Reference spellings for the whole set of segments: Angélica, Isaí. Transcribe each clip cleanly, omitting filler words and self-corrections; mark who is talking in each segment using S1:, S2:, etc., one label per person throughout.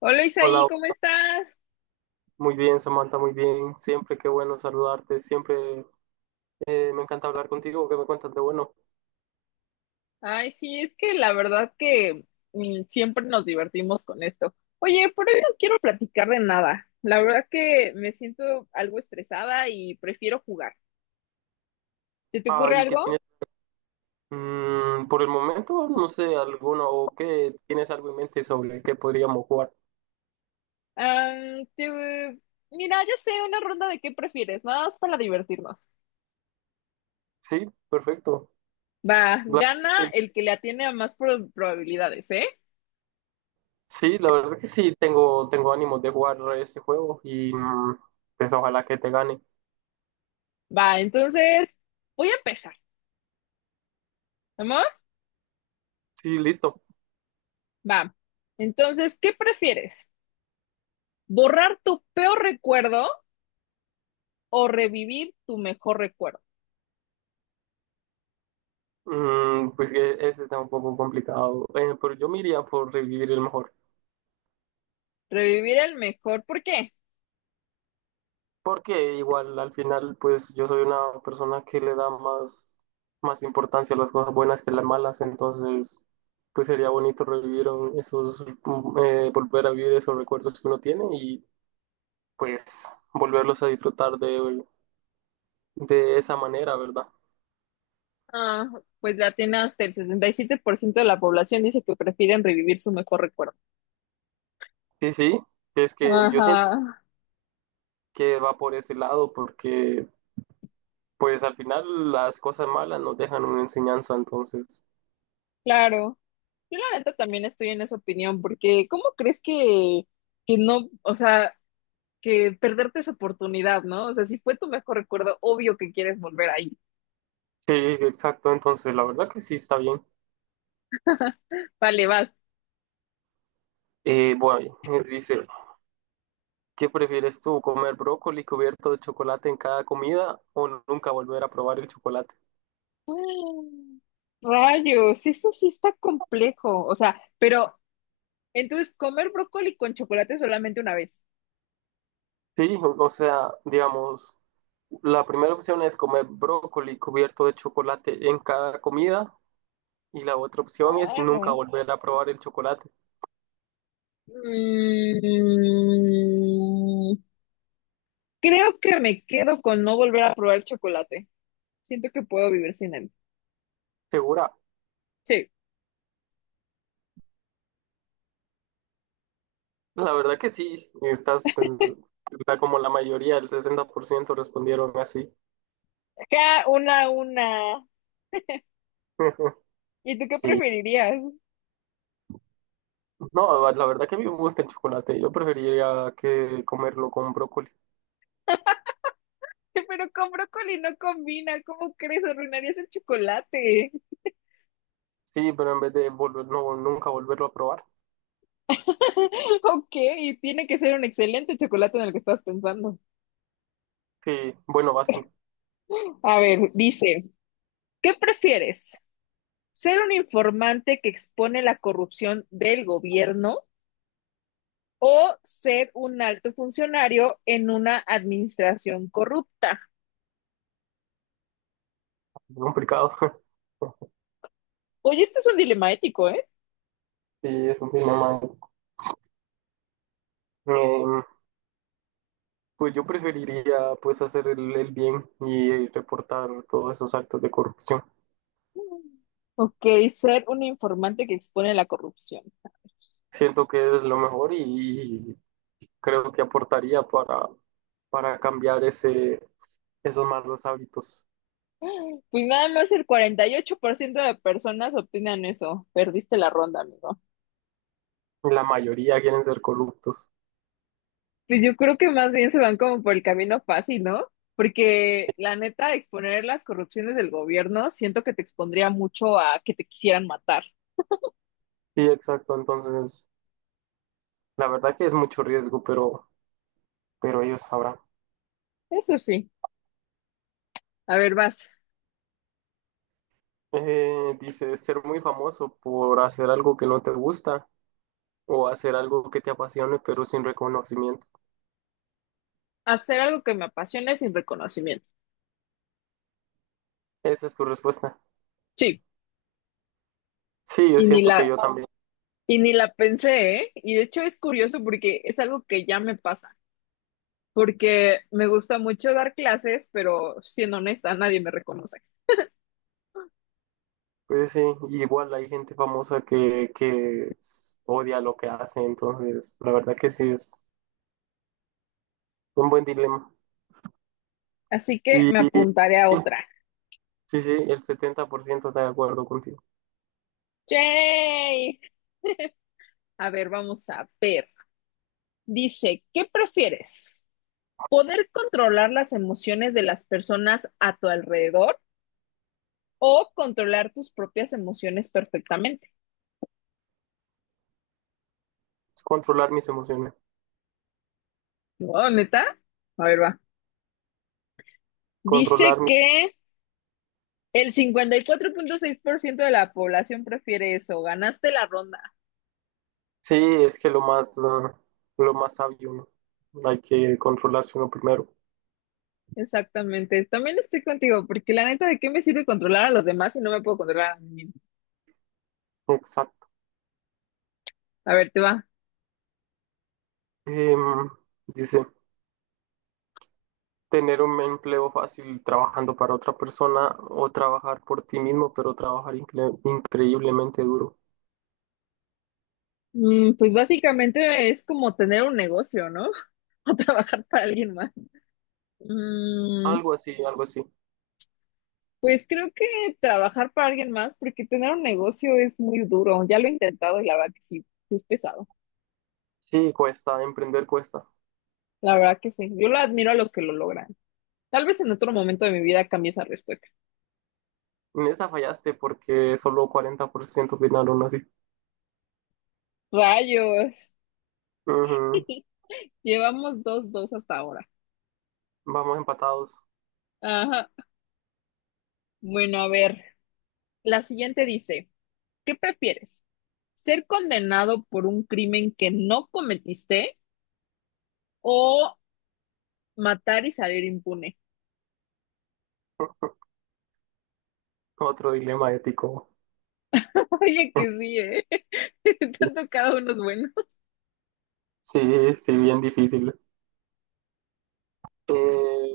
S1: Hola
S2: Hola,
S1: Isaí,
S2: hola.
S1: ¿cómo estás?
S2: Muy bien, Samantha, muy bien. Siempre qué bueno saludarte, siempre. Me encanta hablar contigo. ¿Qué me cuentas de bueno?
S1: Ay, sí, es que la verdad que siempre nos divertimos con esto. Oye, pero hoy no quiero platicar de nada. La verdad que me siento algo estresada y prefiero jugar. ¿Se te
S2: Ah,
S1: ocurre
S2: ¿y qué
S1: algo?
S2: tienes? Por el momento, no sé, alguno o qué tienes algo en mente sobre qué podríamos jugar.
S1: Am, te- Mira, ya sé, una ronda de qué prefieres, nada más para divertirnos.
S2: Sí, perfecto.
S1: Va,
S2: La-
S1: gana
S2: eh,
S1: el que le atiene a más probabilidades, ¿eh?
S2: sí, la verdad que sí, tengo ánimos de jugar ese juego y, pues ojalá que te gane.
S1: Va, entonces voy a empezar. ¿Vamos?
S2: Sí, listo.
S1: Va. Entonces, ¿qué prefieres? Borrar tu peor recuerdo o revivir tu mejor recuerdo.
S2: Pues que ese está un poco complicado, pero yo me iría por revivir el mejor.
S1: Revivir el mejor, ¿por qué?
S2: Porque igual al final, pues yo soy una persona que le da más, más importancia a las cosas buenas que a las malas. Entonces pues sería bonito revivir esos, volver a vivir esos recuerdos que uno tiene y pues volverlos a disfrutar de esa manera, ¿verdad?
S1: Ah, pues la tiene hasta el 67% de la población dice que prefieren revivir su mejor recuerdo.
S2: Sí, sí, es que yo siento
S1: Ajá,
S2: que va por ese lado, porque pues al final las cosas malas nos dejan una enseñanza. Entonces
S1: claro. Yo la neta también estoy en esa opinión, porque ¿cómo crees que no, o sea, que perderte esa oportunidad, ¿no? O sea, si fue tu mejor recuerdo, obvio que quieres volver ahí.
S2: sí, exacto, entonces la verdad que sí está bien.
S1: Vale, vas.
S2: Bueno, dice: ¿Qué prefieres tú, comer brócoli cubierto de chocolate en cada comida o nunca volver a probar el chocolate?
S1: Mm, Rayos, eso sí está complejo. O sea, pero entonces, comer brócoli con chocolate solamente una vez.
S2: Sí, o sea, digamos, la primera opción es comer brócoli cubierto de chocolate en cada comida y la otra opción es
S1: Ah,
S2: nunca
S1: no.
S2: volver a probar el chocolate.
S1: Mm, creo que me quedo con no volver a probar chocolate. Siento que puedo vivir sin él.
S2: ¿Segura?
S1: Sí.
S2: La verdad que sí, estás está como la mayoría, el 60% respondieron así.
S1: Acá una, a una. ¿Y tú qué
S2: Sí,
S1: preferirías?
S2: no, la verdad que a mí me gusta el chocolate, yo preferiría que comerlo con brócoli.
S1: Pero con brócoli no combina. ¿Cómo crees? Arruinarías el chocolate.
S2: Sí, pero en vez de volver, no, nunca volverlo a probar.
S1: Ok, tiene que ser un excelente chocolate en el que estás pensando.
S2: Que bueno, vas tú.
S1: A ver, dice, ¿qué prefieres? Ser un informante que expone la corrupción del gobierno o ser un alto funcionario en una administración corrupta.
S2: Es complicado.
S1: Oye, esto es un dilema ético, ¿eh?
S2: Sí, es un dilema. Eh, pues yo preferiría pues hacer el bien y reportar todos esos actos de corrupción.
S1: Ok, ser un informante que expone la corrupción.
S2: Siento que es lo mejor y creo que aportaría para cambiar ese, esos malos hábitos.
S1: Pues nada más el 48% de personas opinan eso. Perdiste la ronda, amigo.
S2: La mayoría quieren ser corruptos.
S1: Pues yo creo que más bien se van como por el camino fácil, ¿no? Porque la neta, exponer las corrupciones del gobierno, siento que te expondría mucho a que te quisieran matar.
S2: Sí, exacto. Entonces, la verdad que es mucho riesgo, pero ellos sabrán.
S1: Eso sí. A ver, vas.
S2: Dice: ser muy famoso por hacer algo que no te gusta, o hacer algo que te apasione pero sin reconocimiento.
S1: Hacer algo que me apasione sin reconocimiento.
S2: Esa es tu respuesta.
S1: Sí,
S2: Sí, yo
S1: y ni
S2: siento que
S1: la,
S2: yo, wow, también.
S1: y ni la pensé, ¿eh? Y de hecho es curioso porque es algo que ya me pasa. Porque me gusta mucho dar clases, pero siendo honesta, nadie me reconoce.
S2: Pues sí, igual hay gente famosa que, que odia lo que hace, entonces la verdad que sí es un buen dilema.
S1: Así que
S2: Y
S1: me
S2: sí,
S1: apuntaré a otra.
S2: sí, sí, el 70% está de acuerdo contigo.
S1: ¡Yay! A ver, vamos a ver. Dice, ¿qué prefieres? ¿Poder controlar las emociones de las personas a tu alrededor o controlar tus propias emociones perfectamente?
S2: Es controlar mis emociones,
S1: Wow, neta. A ver, va. Dice
S2: controlar mi...
S1: que el 54.6% de la población prefiere eso. Ganaste la ronda.
S2: Sí, es que lo más, ah, lo más sabio, ¿no? Hay que controlarse uno primero.
S1: Exactamente. También estoy contigo, porque la neta, ¿de qué me sirve controlar a los demás si no me puedo controlar a mí mismo?
S2: Exacto.
S1: A ver, te va.
S2: Em, Dice: tener un empleo fácil trabajando para otra persona o trabajar por ti mismo, pero trabajar increíblemente duro.
S1: Pues básicamente es como tener un negocio, ¿no? O trabajar para alguien más. Mm,
S2: Algo así, algo así.
S1: Pues creo que trabajar para alguien más, porque tener un negocio es muy duro. Ya lo he intentado y la verdad que sí, sí es pesado.
S2: Sí, cuesta, emprender cuesta.
S1: La verdad que sí. Yo lo admiro a los que lo logran. Tal vez en otro momento de mi vida cambie esa respuesta.
S2: En esa fallaste porque solo 40% opinaron así.
S1: Rayos.
S2: Ujú.
S1: Llevamos dos, dos hasta ahora.
S2: Vamos empatados.
S1: Ajá. Bueno, a ver. La siguiente dice, ¿qué prefieres? ¿Ser condenado por un crimen que no cometiste o matar y salir impune?
S2: Otro dilema ético.
S1: Oye, que sí, ¿eh? Tanto cada uno es bueno.
S2: Sí, sí, bien difícil. Eh,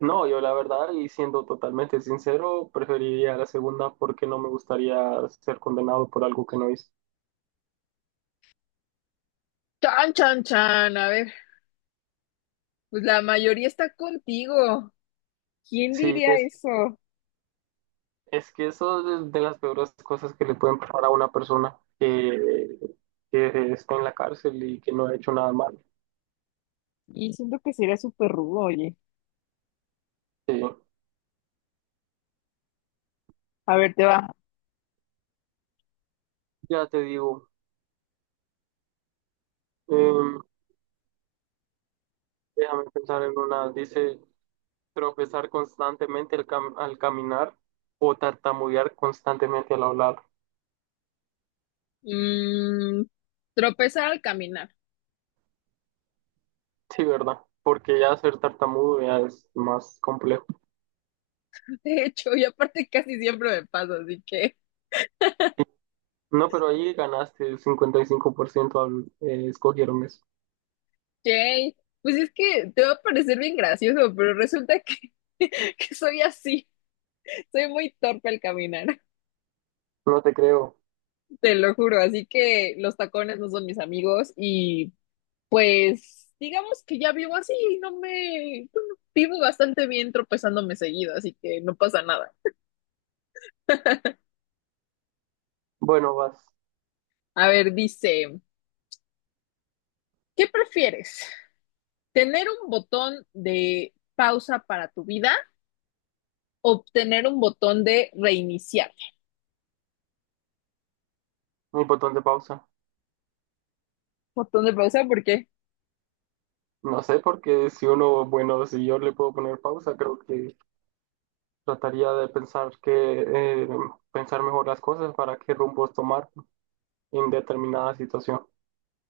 S2: no, yo la verdad, y siendo totalmente sincero, preferiría la segunda porque no me gustaría ser condenado por algo que no hice.
S1: Chan, chan, chan. A ver, pues la mayoría está contigo. ¿Quién
S2: Sí,
S1: diría eso?
S2: es que eso es de las peores cosas que le pueden pasar a una persona que está en la cárcel y que no ha hecho nada malo.
S1: Y siento que sería súper rudo, oye.
S2: Sí,
S1: A ver, te va.
S2: ya te digo, em, déjame pensar en una. Dice: tropezar constantemente al caminar, o tartamudear constantemente al hablar.
S1: Mm, tropezar al caminar.
S2: Sí, ¿verdad? Porque ya ser tartamudo ya es más complejo.
S1: De hecho, y aparte casi siempre me pasa, así que.
S2: No, pero ahí ganaste el 55% escogieron eso.
S1: Yay. Pues es que te va a parecer bien gracioso, pero resulta que, que soy así. Soy muy torpe al caminar,
S2: No te creo.
S1: te lo juro. Así que los tacones no son mis amigos y pues digamos que ya vivo así, no me bueno, vivo bastante bien tropezándome seguido, así que no pasa nada.
S2: Bueno, vas.
S1: A ver, dice, ¿qué prefieres? ¿Tener un botón de pausa para tu vida o tener un botón de reiniciar?
S2: Un botón de pausa.
S1: Botón de pausa, ¿por qué?
S2: No sé, porque si uno, bueno, si yo le puedo poner pausa, creo que trataría de pensar que, pensar mejor las cosas para qué rumbos tomar en determinada situación.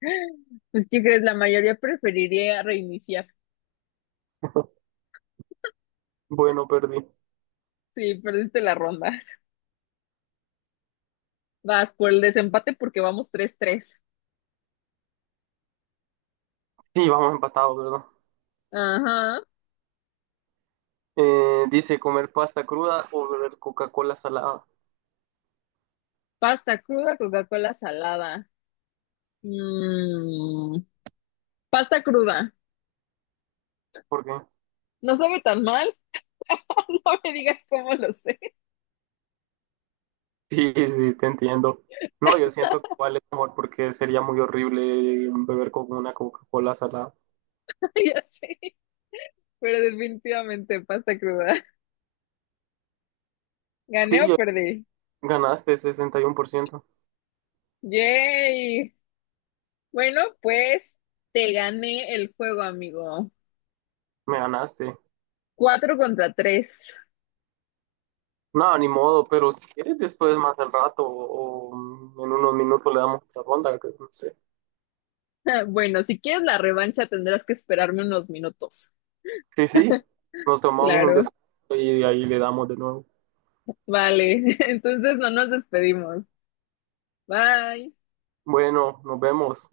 S1: Pues, ¿qué crees? La mayoría preferiría reiniciar.
S2: Bueno, perdí.
S1: Sí, perdiste la ronda. Vas por el desempate porque vamos 3-3.
S2: Sí, vamos empatados, ¿verdad?
S1: Ajá.
S2: Dice: comer pasta cruda o beber Coca-Cola salada.
S1: Pasta cruda, Coca-Cola salada. Mm, Pasta cruda.
S2: ¿Por qué?
S1: No sabe tan mal. No me digas cómo lo sé.
S2: Sí, sí, te entiendo. No, yo siento que igual es mejor, porque sería muy horrible beber con una Coca-Cola salada.
S1: Ya sé. Pero definitivamente pasta cruda. ¿Gané
S2: Sí,
S1: o
S2: yo-
S1: perdí?
S2: ganaste 61%.
S1: Yay. Bueno, pues te gané el juego, amigo.
S2: Me ganaste.
S1: 4-3.
S2: No, ni modo, pero si quieres después más al rato o en unos minutos le damos otra ronda, que no sé.
S1: Bueno, si quieres la revancha tendrás que esperarme unos minutos.
S2: Sí, sí, nos tomamos un
S1: Claro.
S2: descanso y de ahí le damos de nuevo.
S1: Vale. Entonces no nos despedimos. Bye.
S2: Bueno, nos vemos.